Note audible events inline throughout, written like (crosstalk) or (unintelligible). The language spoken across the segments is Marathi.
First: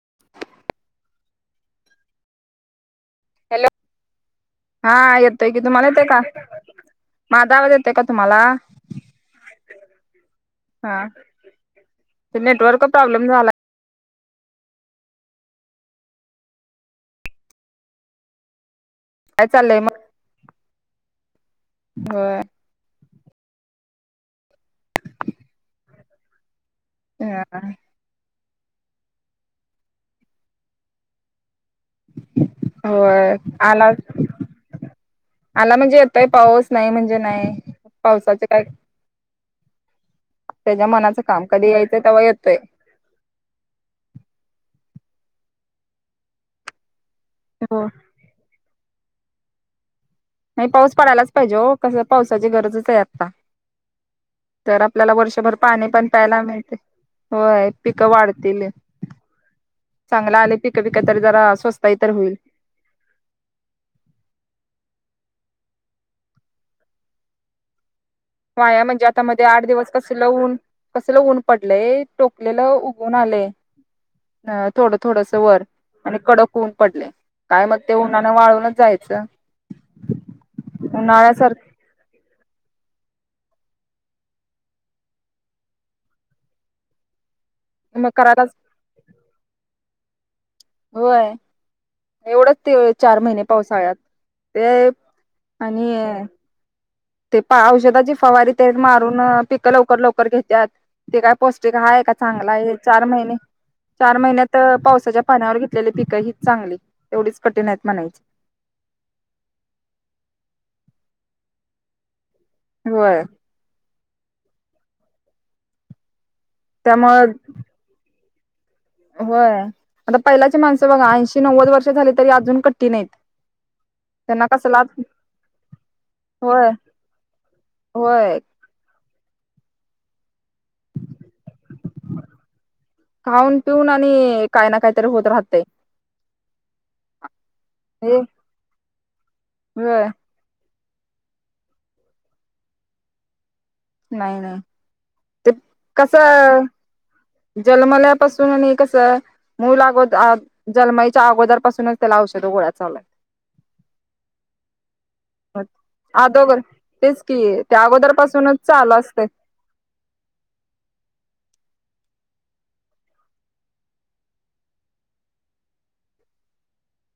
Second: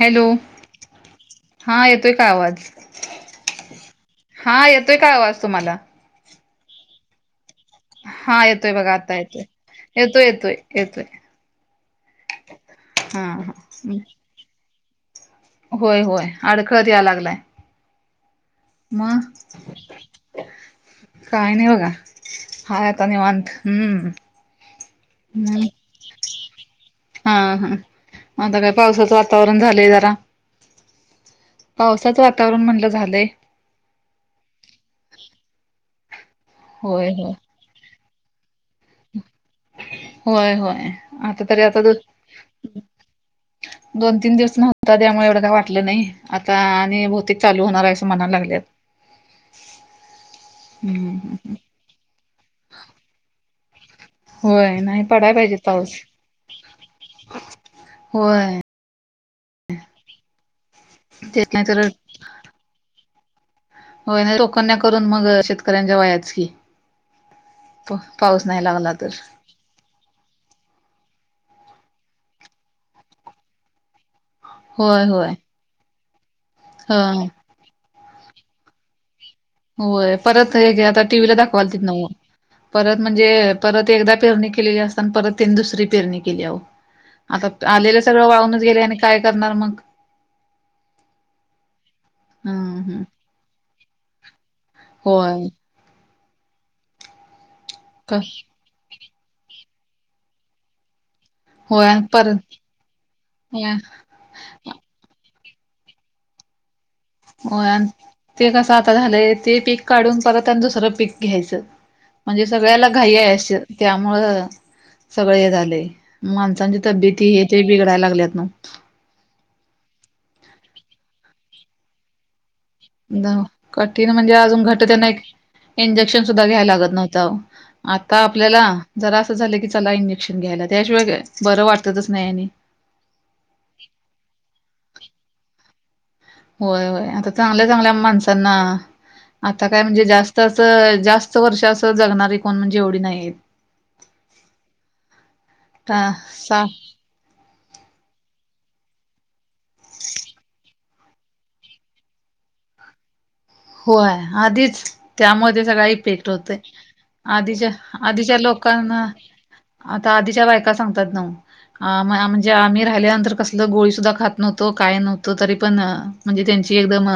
हॅलो हा येतोय का आवाज हॅलो येतोय का हा आवाज येतोय की तुम्हाला येते का माधाव येत हा येतोय बघा आता येतोय येतोय येतोय हा येतोय. नेटवर्क प्रॉब्लेम झालाय. हम्. होय होय अडखळत या लागलाय. मग, काय चाललंय मग काही नाही बघा. होय हाय आता निवांत. हम्म. हा हा आता काय पावसाचं वातावरण झालंय जरा. पावसाचं वातावरण म्हणलं झालंय. होय आला आला म्हणजे यताय पाऊस, नाही होय म्हणजे होय नाही. पावसाचे काय होय त्याच्या होय मनाचं काम आता तरी कधी आता यायचं तेव्हा येतोय दोन तीन दिवस नव्हता त्यामुळे एवढं काही वाटलं नाही आता आणि भौते चालू होणार हो आहे असं म्हणायला लागल्यात. नाही पाऊस हम्म पडायलाच पाहिजे ओ कसं पावसाची गरजच आहे आता. होय तर नाही आपल्याला पडाय वर्षभर पाहिजे पाणी पाऊस पण प्यायला मिळते. होय पिकं होय वाढतील. चांगला आणिले पिकं पिक तरी ते जरा नाही स्वस्तही तर होईल. होय नाही टोकन्या करून मग शेतकऱ्यांच्या वयाच की. पाऊस. नाही वाया लागला म्हणजे तर आता मग. ते आठ दिवस कसला ऊन कसला ऊन पडलय टोकलेलं उघून आलेय. अ थोडं होय होय थोडस वर आणि कडक होऊन पडले. ह काय मग ते उन्हानें वाळूनच जायचं. होय परत हे घ आता टी. व्ही. ला उन्हाळ्यासारख दाखवालतीत नव्हं. परत म्हणजे परत एकदा पेरणी केलेली असताना परत त्यांनी दुसरी पेरणी केली आहेह. आता आलेले मग सगळं करायलाच वाहूनच गेले आणि काय करणार मग? होय एवढच ते हम्म हम्म चार महिने पावसाळ्यात ते होय. आणि ते पा औषधाची क फवारी ते मारून पिकं लवकर लवकर घेतात. ते काय पौष्टिक होय हाय आणि का चांगला परत आहे, चार महिने होय चार महिन्यात पावसाच्या पाण्यावर घेतलेली पिकं ही चांगली. एवढीच हो कठीण आहेत आणि म्हणायची ते कसं आता झालंय ते पीक काढून परत त्यांनी दुसरं पीक घ्यायचं. म्हणजे सगळ्याला घाई होय आहे अस त्यामुळं सगळे हे झाले. माणसांची त्यामुळ तबेती हे ते बिगडल्यात होय आता पहिल्याचे माणसं बघा एशी नवद वर्ष झाले तरी अजून कठीण आहेत कठीण म्हणजे त्यांना अजून घट कसला त्यांना नाही एक इंजेक्शन सुद्धा घ्यायला होय लागत नव्हतं अहो आता होय आपल्या जरा असं झालं की चला इंजेक्शन घ्यायला त्याशिवाय काय बरं वाटतच नाही. खाऊन पिऊन आणि काय ना काहीतरी होत राहते. होय होय आता चांगल्या चांगल्या हे माणसांना आता काय म्हणजे व्हय जास्त असं जास्त वर्ष असं जगणारे कोण म्हणजे एवढी नाहीत. नाही नाही ते कस सा जन्मलापासून हे कसं? मूल अगोदर जन्माईच्या अगोदर पाासूनच त्याला औषध गोळ्या चालू आहेत. होय आधीच त्यामध्ये आहेत. सगळ इफेक्ट होतय अदोगर तेच की आधीच्या त्या अगोदर आधीच्या पासूनच लोक चालू कना असतय आता आधीच्या बायका सांगतात ना. अ म्हणजे आम्ही राहिल्यानंतर कसल गोळी सुद्धा खात नव्हतो काय नव्हतं तरी पण म्हणजे त्यांची एकदम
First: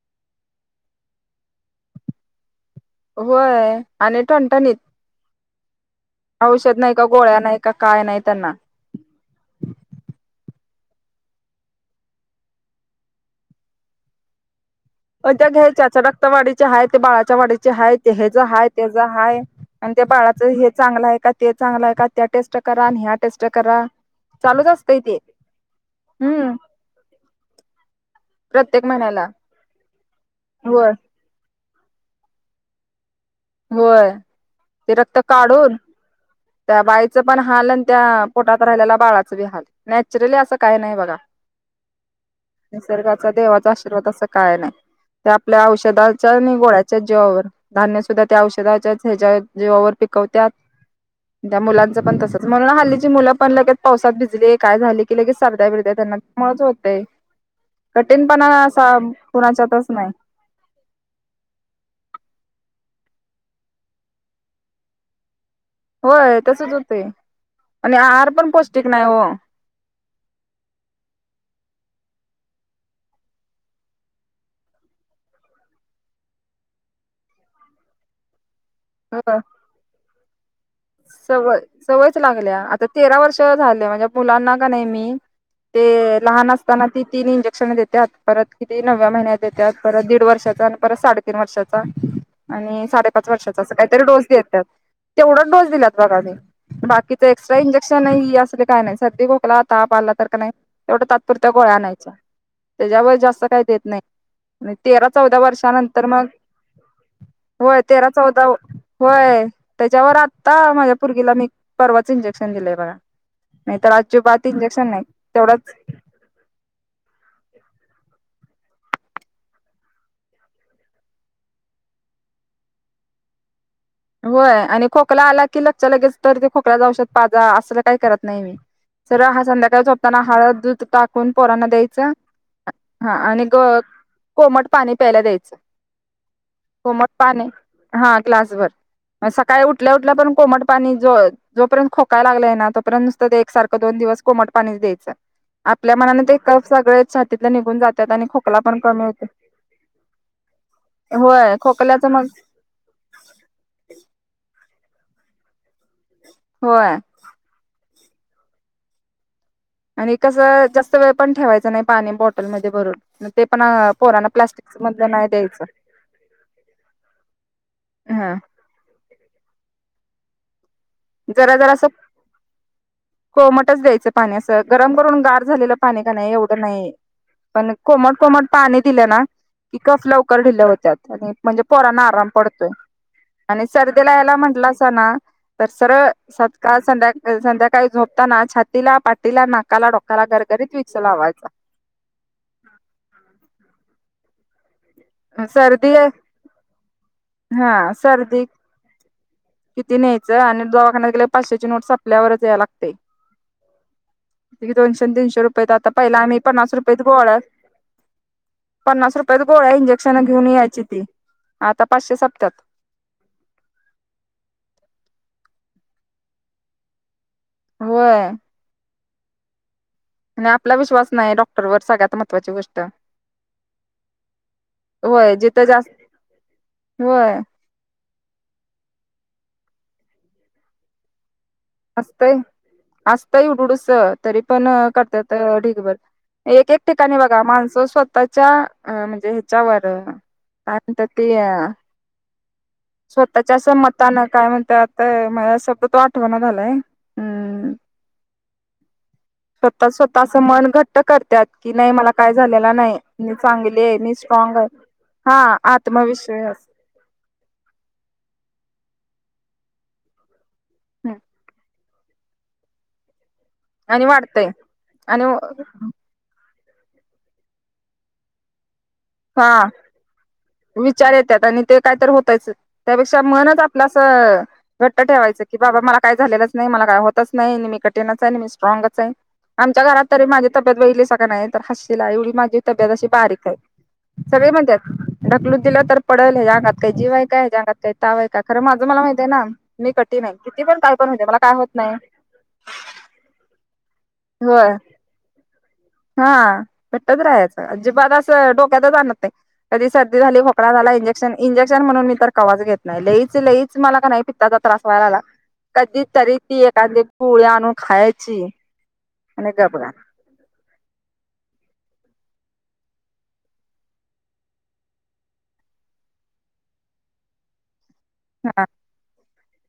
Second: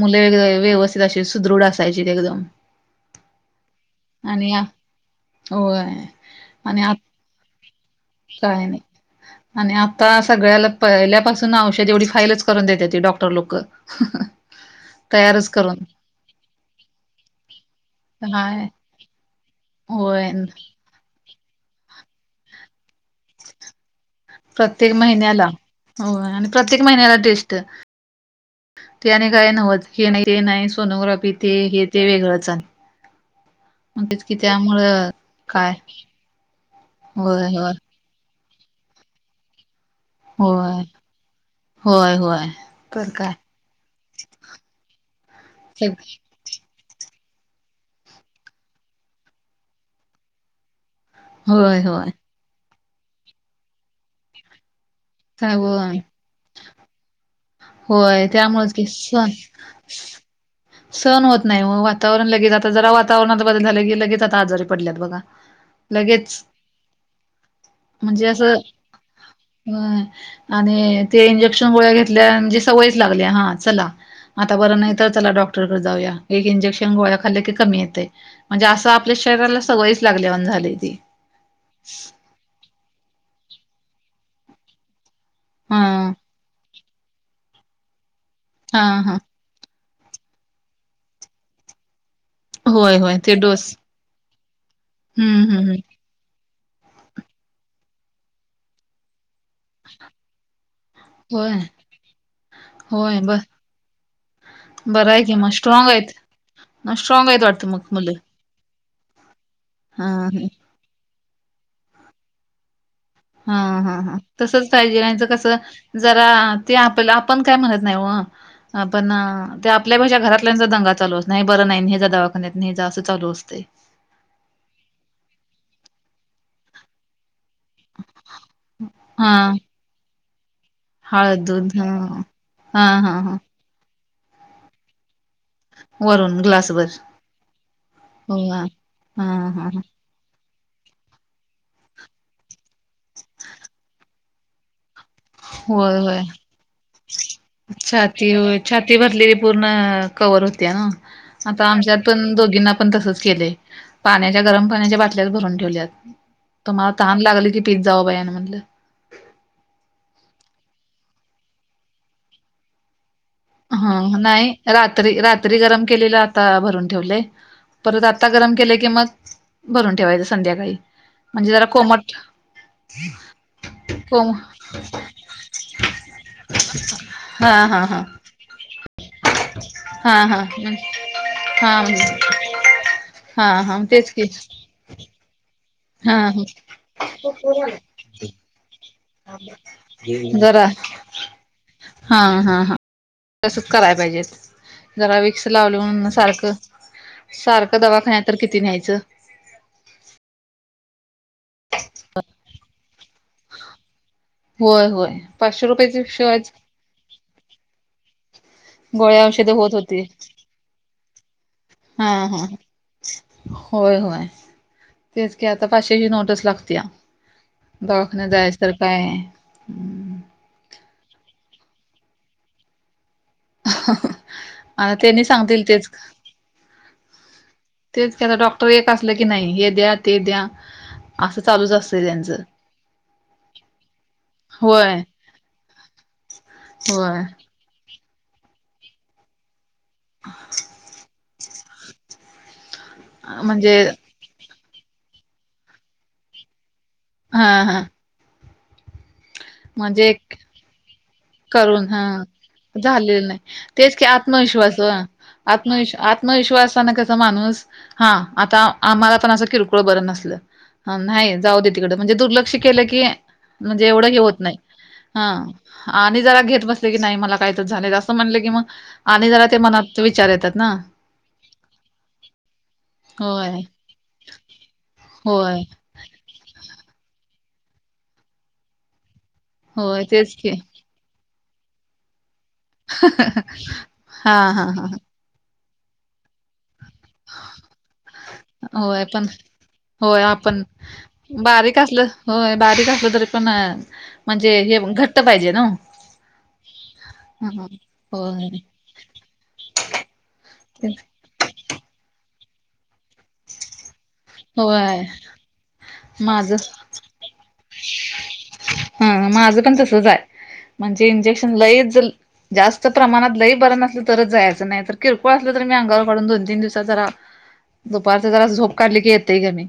मूल व्यवस्थित अशी सुदृढ असायची एकदम. होय आणि ठंटाणीत होय औषध आणि आ नाही का गोळ्या नाही. काय नाही त्यांना काय नाही आणि आता सगळ्याला पहिल्यापासून औषध एवढी फाईलच करून देते ती डॉक्टर (unintelligible) अ त्या तयारच करून घ्यायच्याच्या रक्त वाडीचे आहे ते बाळाच्या वाडीचे आहेय ते ह ज हाय आहेय तेज आहे आणि ते होय बाळाचं हे चांगलं आहे का ते चांगलं आहे का त्या टेस्ट करा आणि ह्या टेस्ट करा चालूच प्रत्येक असतंय ते महिन्याला हो आणि हम्म प्रत्येक महिन्यात प्रत्येक महिन्याला त्याने काय नव्हत हे नाही होय सोनोग्राफी ते हे ते वेगळंच आहे होय ते रक्त काय काढून त्या बाईचं पण होय हाल होय त्या पोटात राहिल्याला बाळाच बी हाल नॅचरली असं काही होय नाही बघा होय होय तर निसर्गाचा काय देवाचा आशीर्वाद असं काय नाही ते आपल्या औषधाच्या आणि गोळ्या जीवावर धान्य सुद्धा त्या औषधाच्या ह्याच्या जीवावर पिकवतात त्या होय मुलांचं होय पण तसच म्हणून हल्लीची मुलं पण लगेच पावसात भिजली काय झाली की लगेच काय सरदा्या बिरद्या होय लगेच त्यामुळेच होतय कठीण होय पणा त्यामुळेच की असा सण कुणाच्यातच नाही सण होत नाही ओ वातावरण लगेच आता जरा वातावरणात बदल झालं की लगेच आता आजारी पडल्यात बघा होय लगेच तसच होतंय म्हणजे असं होय आणि ते इंजेक्शन गोळ्या घेतल्या म्हणजे सवयच लागल्या हा चला आता बरं नाही तर चला डॉक्टरकडे जाऊया एक इंजेक्शन गोळ्या खाल्ल्या की कमी येते म्हणजे असं आपल्या होय शरीराला सवयच लागल्यावाणी झाले सवय सवयच लागल्या आता तेरा वर्ष झाल्या म्हणजे मुलांना का नाही मी हा ते लहान असताना ती तीन ेत परत हा हा दीड वर्षाचा आणि परत साडेतीीन वर्षाचा आणि होय साडे पाच वर्षाचा अस तर डोस देतात तेवढा हम् हम डोस हम बघा की बाकीच एक्स्ट्रा इंजेक्शन असले काय नाही सध्या खोकला ताप आला तर का नाही तेवढा तात्पुरत्या होय गोळ्या आणयच्या त्याच्यावर होय बर जास्त काही देत नाही आणि तेरा बरं आहे की चौदा मग स्ट्रॉंग वर्षानंतर आहेत मग स्ट्रॉंग आहेत वाटतं होय मग तेरा मुलं चौदा होय हा त्याच्यावर आत्ता माझ्या पोरगीला मी परवाच इंजेक्शन दिलेय बघा हा नाही तर हा हा अजिबात तसच इंजेक्शन पाहिजे नाही नाहीतर कसं तेवढाच ते आपला आपण काय म्हणत नाही व पण ते आपल्या पेक्षा घरातल्यांचा दंगा चालू अस नाही बरं नाही हे ने जा दवाखान्यात ने जा असं चालू असते होय आणि खोकला आला की लगचा लगेच तर ते खोकल्याचं औषध पाजा असं काय का करत नाही मी सर हा संध्याकाळोपताना हळद दूध टाकून हळद पोरांना दूध हा द्यायचं हा आणि ग कोमट पाणी प्यायला द्यायचं वरून ग्लासभर कोमट पाने हा ग्लास भर हा सकाळी हा उठल्यावर पण कोमट पाणी जोय जोपर्य खोकाय लागलाय ना तोर्ंत नुसतं एक सारखं दोन दिवस कोमट पाणीच द्यायचं आपल्या होय मनाने होय ते कफ सगळे छातीतले निघून जातात आणि छाती खोकला होय पण छाती कमी होत भरलेली पूर्ण कवर होते ना आता आमच्यात मग पण दोघींना ण तच के पाण्याच्या गरम पाण्याच्या बाटल्यात भरून ठेव मला होय त ला पिझ्झा व बया ना म्हधलं आणि कसं जास्त वेळ पण ठेवायच नाही पाणी बॉटलमध्ये भरून ते पण हा पोरांना नाही प्लास्टिक मधलं रात्री नाही रात्री द्यायचं गरम केलेला आता भरून ठेवले परत आता हा गरम केले की मग भरून ठेवायचं संध्याकाळी म्हणजे जरा कोमट कोमटच द्यायचं कोम पाणी असं गरम करून गार झालेलं पाणी का नाही एवढं नाही हा पण हा हा कोमट कोमट पाणी दिलं ना की कफ हा लवकर ढिल्या होत्यात आणि म्हणजे हा हा पोरांना आराम पडतोय हा आणि हा तेच सर्दीला की ह्यला म्हंटलासा ना तर सरळ हा सकाळ संध्याका संध्याकाळी झोपताना छातीला पाटीला, नाकाला, डोकाला जरा गरगरीत विक्स लावायचा. हा हा हा तसंच कराय पाहिजेत. जरा विक्स लावलं सर्दी म्हणून सारखं हा सारखं दवाखाण्यात तर सर्दी किती न्यायचं. किती न्यायचं आणि दवाखान्यात गेल्यावर पाचशेची नोट सपल्यावरचं याय लागतयं. लगी होय दोनशे होय तीनशे रुपये पाचशे आयेत आता रुपयाची पहिला आमी शिवायच पन्नास रुपयेत गोळ्या पन्नास रुपयात औषधे गोळ्या होत होती. इंजेक्शन घेऊन यायची ती. आता हा पाचशे हा. सपत्यात होय होय तेच की आता पाचशेची नोटचं लागतिया. दवाखान्यात होय जायाच तर काय आणि आपला विश्वास नाही डॉक्टर वर सगळ्यात महत्वाची गोष्ट. आणि त्यांनी होय जिथं सांगतील तेच जास्त होय. तेच कि आता डॉक्टर एक असलं की नाही हे द्या ते द्या. असां चालूचं अस असतय असतंय इवडूडूस तरी पण होय करत्यात ढिगभर. एक एक ठिकाणी होय बघा माणसं स्वतःच्या अ म्हणजे ह्याच्यावर अ काय म्हणत्यात ते अ स्वतःच्या अस म्हणजे मतानं काय म्हणत्यात मला शब्द तो आठवणा झालाय. हा हम्म हा. स्वतः म्हणजे स्वतः एक असं मन घट्ट करत्यात की करून नाही हा मला काय झालेला झालेलं मी नाही चांगली तेच आहे की मी आत स्ट्रॉंग आहे त्मविश्वास ओ हा आत्मविश आत्मविश्वास आत्मविश्वासानं क माणूस हा आता आम्हाला पण अस किरकोळ बर नसल हा नाही जाऊदे तिकड म्हणजे दुर्लक्ष केल कि म्हणजे एवढ आणि हे होत वाढतय नाही आणि हा. आणि जरा घेत बसल की नाही मला काहीतर झालय असं म्हणल की मग आणि जरा हा ते मनात विचार येतात ना विचार येत्यात आणि ते कायतर होतयच त्यापेक्षा मनंच होय आपलं असं घट्ट ठेवायचं की होय बाबा मला काय झालेलंच नाही मला काय होतच नाही, मी कठीणच आहे आणि मी स्ट्रॉगच आहे आमच्या होय घरात तरी तेच माझी की तब्येत बघितलीसा क नाई हसशिला एवढी माझी तब्येत अशी बारीक आह. हा सगळी हा हा म्हणत्यात ढकलून दिलं तर पडल ह्यज्या अंगात काय जीवाय काय ह्यज्या अंगात काय तावाय काय खरं माझं मला होय पण माहितयं ना मी होय कठीण आहे किती आपण पण काय पण होतेय मला काय होत बारीक नाही. असलं होय बारीक असलं तरी पण म्हणजे होय. हे घट्ट पाहिजे नाओ. हा घट्टच राहाचं अजिबात असं होय डोक्यातचं आणत नाही कधी सर्दी झाली खो झाला इंजेक्शन इंजेक्शन म्हणून मी तर कवाज घेत नाही लईच लईच मला क नाही पित्ताचा त्रास होय व्हायला लागला कधी तरी माझ ती हा एखांदी गोळी आणून खायाची. हा मा माझं पण तसंच आहे म्हणजे इंजेक्शन लईच जास्त प्रमाणात लई बरं नसलं तरच जायचं नाही तर किरकोळ असलं तर मी अंगावर काढून दोन तीन दिवसात जरा (inaudible) दुपारचं जरा झोप काढली की येतंय कमी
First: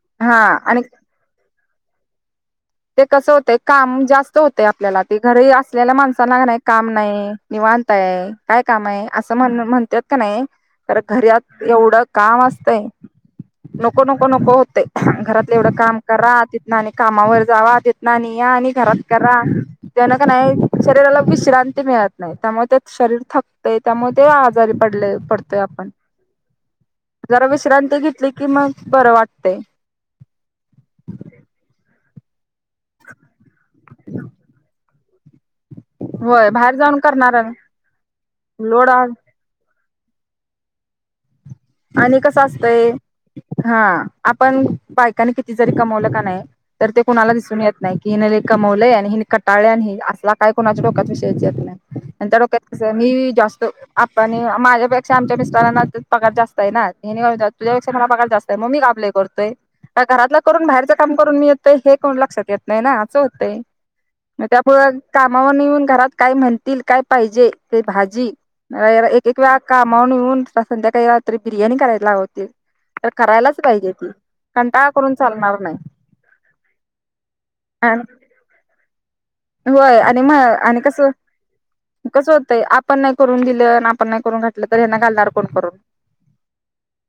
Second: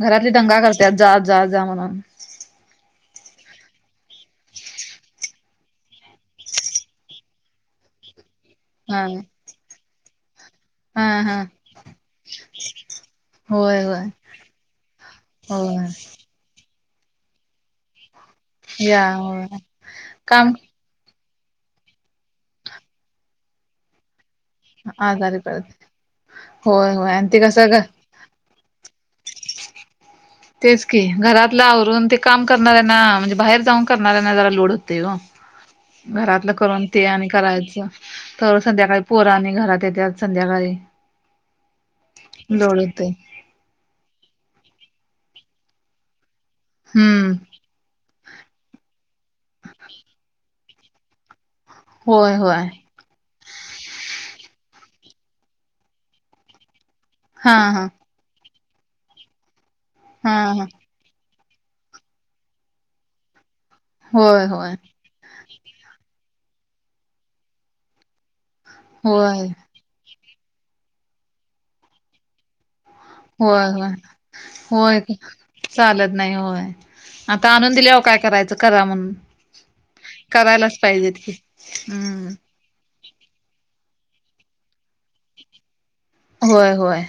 घरातली हा दंगा आणि करत्यात जा जा जा म्हणून‌. ते कस होतंय काम जास्त होतंय आपल्याला ते घरी असलेल्या माणसांना कनाही काम नाही निवांत आहे काय काम आहे हा असं म्हण म्हणत्यात. क नाई खर हा हा घर्यात एवढं काम असतंय होय नको होय नको नको होतयं घरातलं एवढं काम होय करा ति आणि कामावर जावा तिथनं आणि या आणि घरात या करा होय त्या न क नाही काम शरीराला विश्रांती मिळत नाही त्यामुळं ते शरीर थकतंय त्यामुळं तेव्हा आजारी पडलयं आजारी पडतोय पडत आपण. होय होय आणि ते जरा कसं ग विश्रांती घेतली कि मग बरं वाटतंय. तेच की घरातल आवरून ते काम करणाऱ्यांना म्हणजे बाहेर जाऊन करणाऱ्यांना जरा लोड होतंय ओ. होय घरातलं बाहेर करून जाऊन ते आणि करणार करायचं तवर संध्याकाळी पोरं आणि घरात येत्यात. संध्याकाळी आणि कसं लोड असतंय, होतय हा आपण बायकांनी किती जरी कमवलं का नाही तर ते हम्म कोणाला दिसून येत नाही कि हिने कमवलंय, आणि हिने कटाळल्या आणि ही असला काय कोणाच्या डोक्यात विषयच येत नाही. होय त्यांच्या होय डोक्यात कसं, मी जास्त आपने माझ्यापेक्षा आमच्या मिस्टरांना पगार जास् ना, हेनी मला म्हणतात हा तुझ्या हा पेक्षा मला पगार जास्त आहे मग मी काम लय करतोय, काय हा घरातलं हा करून बाहेरचं काम करून मी येतोय, हे कुणाला लक्षात येत नाही ना, असं होतंय म होय होय त्यामुळं कामावरणं येऊन घरात काय म्हणतील काय पाहिजे, ते भाजी एक एक होय वेळा कामावरनं येऊन, संध्याकाळी रात्री बिर्याणी करायला लावतीत. होय होय, होय करून की, चालणार नाही चालत नाही होय. आता आणून दिल्यावर आणि काय करायचं, करा म्हणून. होय आणि म करायलाच आणि कसं, पाहिजेत की हम्म कसं होतंय आप पन नाही करून दिलं, अन् आपण नाही करून घातलं तर ह्यांना घालणार कोण करून? होय होय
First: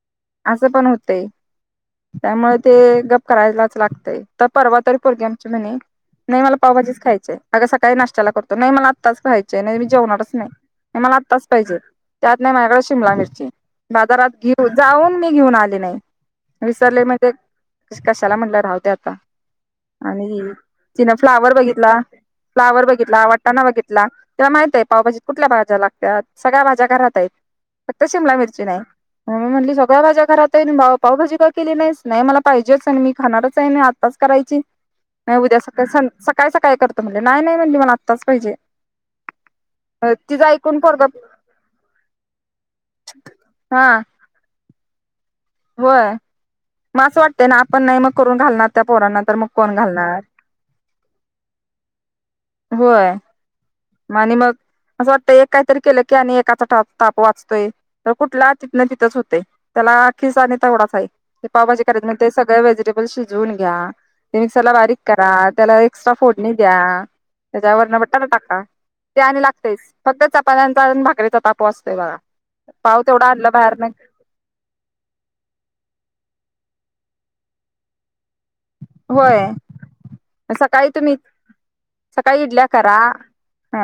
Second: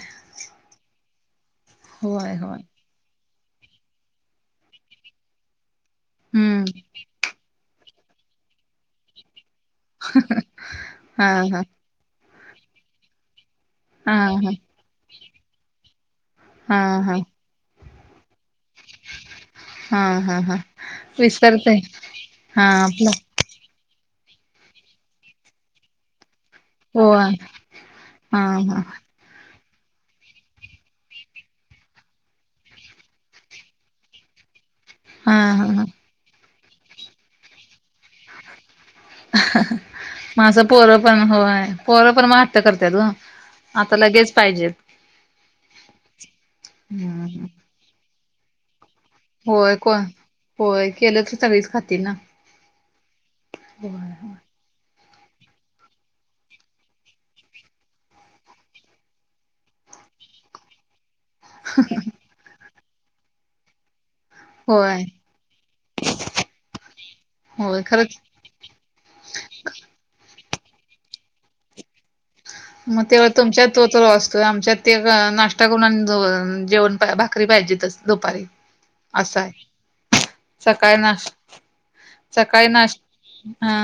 असं पण होतंय, होय त्यामुळे होय ते गप करायलाच लागतंय. तर परवा तरी पोरगी आमची म्हणे, नाही मला हम्म पाव भाजीचं खाय अगं सकाळी नाष्ट्याला करतो, नाही मला आत्ताच खायचीय, नाही मी जेवणारच नाही मला हा आत्ताच हा पाहिजे. त्यात नाही माझ्याकडे शिमला मिरची, हा बाजारात हा घेऊ जाऊन मी घेऊन आले नाही. हा विसरले हा म्हणजे, कशाला म्हणलं राहुदे आता. हा हा आणि हा तिनं फ्लावर विसरतय बघितला हा फ्लावर आपलं बघितला वाटाणा बघितला, तिला माहिताय पावभाजीत कुठल्या भाज्या लागतात. सगळ्या भाज्या घरात आहेत, होय फक्त शिमला हा मिरची नाही. हा मम्मी म्हटली सगळ्या भाज्या घरात आहे आणि पावभाजी का केली नाहीस, नाही मला पाहिजेच आणि मी खाणारच आहे. आणि आता ताच करायची. हा नाही उद्या हा हा सकाळी, सकाळी सकाळी करतो म्हंटलं, नाही नाही म्हटली मला आत्ताच पाहिजे. मग तिचं असं ऐकून पोरं पोरग पण होय, पोरं पण मग हट्ट करत्यात ओ. हा आता लगेच पाहिजे. होय, मग असं हम्म वाटतंय ना आपण नाही मग करून घालणार त्या पोरांना तर मग होय कोण, घालणार होय केलं तर सगळीच खातील ना. मं आणि मग, असं वाटतंय एक काहीतरी केलं की आणि एकाचा ताप ताप वाचतोय. तर कुठला तिथनं तिथंच होतयं, त्याला खिस आणि तेवढाच हाय. ते पावभाजी करायचं, मग ते सगळे व्हेजिटेबल शिजवून घ्या. ते मिक्सरला बारीक होय करा, त्याला एक्स्ट्रा फोडणी द्या, त्याच्या होय वरनं खरंच बटाटा बी टाका. ते आणि लागतंयच, फक्त चपात्यांचा भाकरीचा ताप वाचतोय बघा. पाव मग तेवढा तेव्हा आणला तुमच्या बाहेरन त्यो तर वाचतोय आमच्यात ते नाश्ता करून जेवण भाकरी पाहिजेतच दुपारी. असं होय आहे. सकाळी नाश् सकाळी इडल्या नाश् करा हा.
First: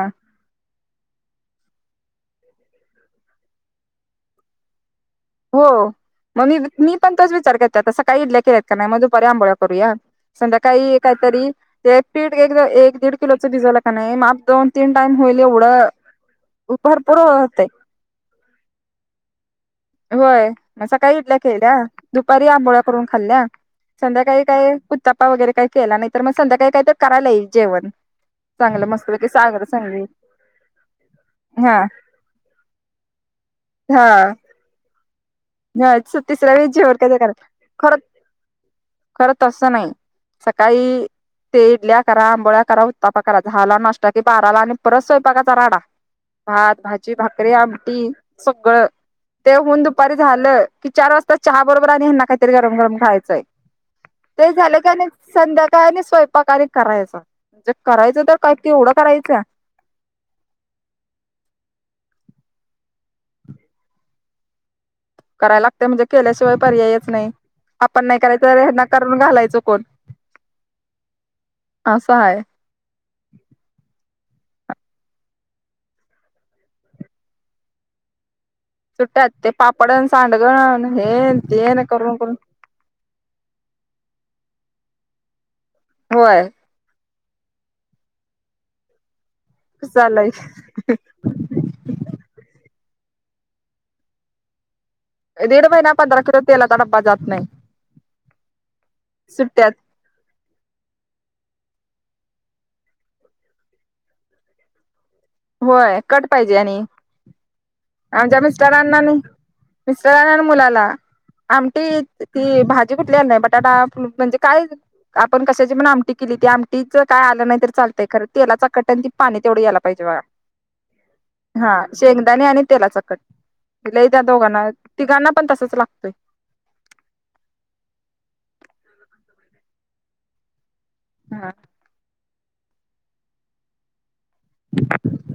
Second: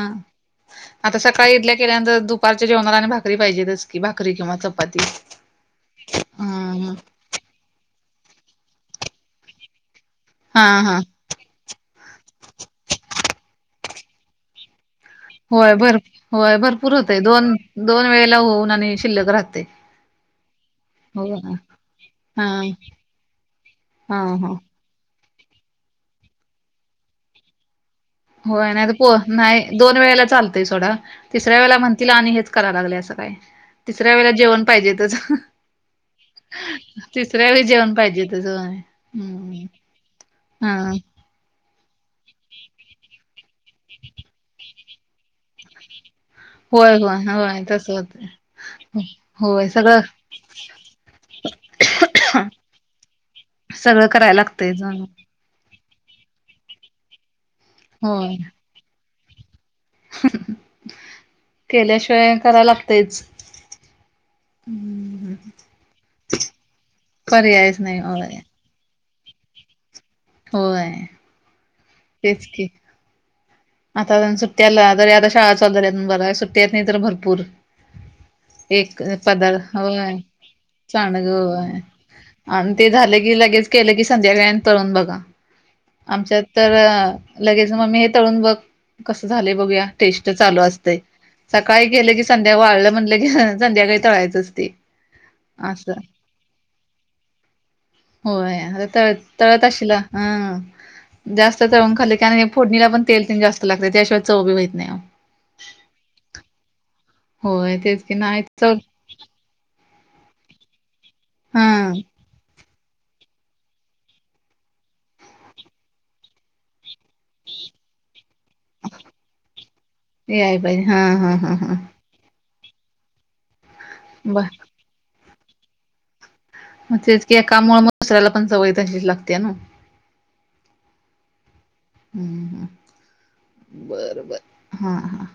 आता सकाळी इडल्या केल्यानंतर, दुपारच्या जेवणाला आणि भाकरी पाहिजेतच की, भाकरी किंवा चपाती. हो, मग मी बी मी हा पण तोच विचार करते, आता सकाळी इडल्या केल्यात का नाही मग दुपारी आंबोळ्या करूया? हा संध्याकाळी हा काहीतरी, ते पीठ एक एक दीड किलोचं भिजवलं का नाही माप दोन तीन टाइम होईल होय एवढं, भर होय भरपूर होतय दोन होतेय. दोन वेळेला होऊन आणि शिल्लक राहते. होय, सकाळी इडल्या केलेत्या, हा दुपारी आंबोळ्या करून खाल्ल्या, हा संध्याकाळी हा काय उत्तापा वगैरे काही केला, नाहीतर मग संध्याकाळी काय काहीतर करायला येईल जेवण. होय चांगलं नाही तर पो मस्तपैकी सागर नाही, दोन सांगली वेळेला चालतंय सोडा. तिसऱ्या वेळेला हा म्हणतील आणि हेच कराय लागलेस काय, तिसऱ्या हा वेळेला जेवण पाहिजेतच. तिसऱ्या वेळेस जेवण कस करा, तिसऱ्या वेळी जेवण खर पाहिजेतच होय खरं हम्म तसं नाही. हा सकाळी ते इडल्या करा, आंबोळ्या करा, उत्तापा करा झाला नाष्टा, कि बाराला आणि परत स्वयंपाकाचा राडा. भात होय भाजी होय भाकरी होय तस आमटी होतय सगळं ते होय होऊन सगळं दुपारी झालं की चार वाजता चहा बरोबर आणि हना काहीतरी गरम गरम खायचंय सगळं कराय लाग ते झालं की आणि संध्याकाळ आणि स्वयंपाका करायचं म्हणजे करायचं होय तर काही ते एवढं करायचं केल्याशिवाय करा लागतच हम्म करायला लागत म्हणजे केल्याशिवाय पर्यायच नाही पर्यायच आपण नाही होय करायचना करून घालायचो कोण होय असं आहे तेच क आता सुट्ट्याला तरी आता शाळा चालल्या ब सुट्ट्यात नाही तर भरपूर एक सुट्ट्यात ते पदार पापडन होय सांडगण चणग हे तेन करून करून होय ते झालं की लगेच केलं की संध्याकाळने तळून बघा आमच्यात होय तर लगेच मग मी हे तळून बघ कस झालं बघूया चालय टेस्ट चालू असते सकाळी गेलं की संध्या वाळलं म्हटलं के संध्याकाळी तळायचं असते दीडभहि ना पंध्रकृतीला तडप्बा जात नाही होय आता तळ तळत सुट्ट्यात असशिला हम जास्त तरून खाल्ली फोडणीला पण तेल ते जास्त लाग त्याशवाय चचावभी होत नाही होय कट पाहिजे आणि अहो होय तेच की आमच्या नाही चव मिस्टरांना नाही मिस्टर मुलाला हा आमटी ती भाजी कुठल्या नाही बटाटा म्हणजे काय आपण कशाची म्हण आमटी केली ती आमटीचं काय आलं नाही तर चातंय खर त्याला चकट आणि त पाणी तेवढं याला पाहिजे याय पाई हा हा हा हा शेंगदाणी आणि तेलाचा कट लई त्या्या बर दोघांना तिघांना पण तसाच लागतोय मग तेच क एकामुळे मसऱ्याला पण सवय तशीच लागते ना हा हम्म हम् बरबर हा हा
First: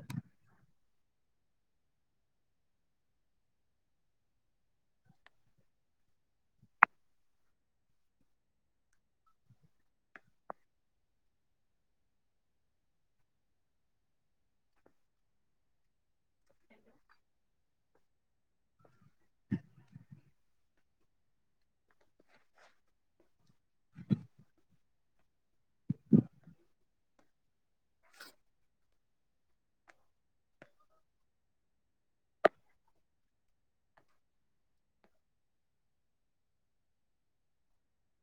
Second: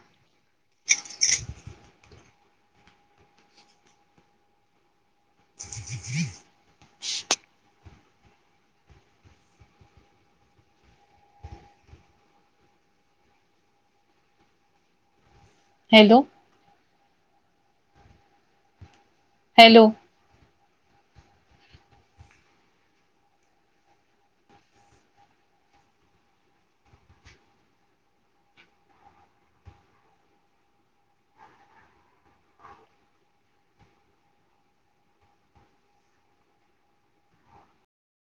(unintelligible) हॅलो हॅलो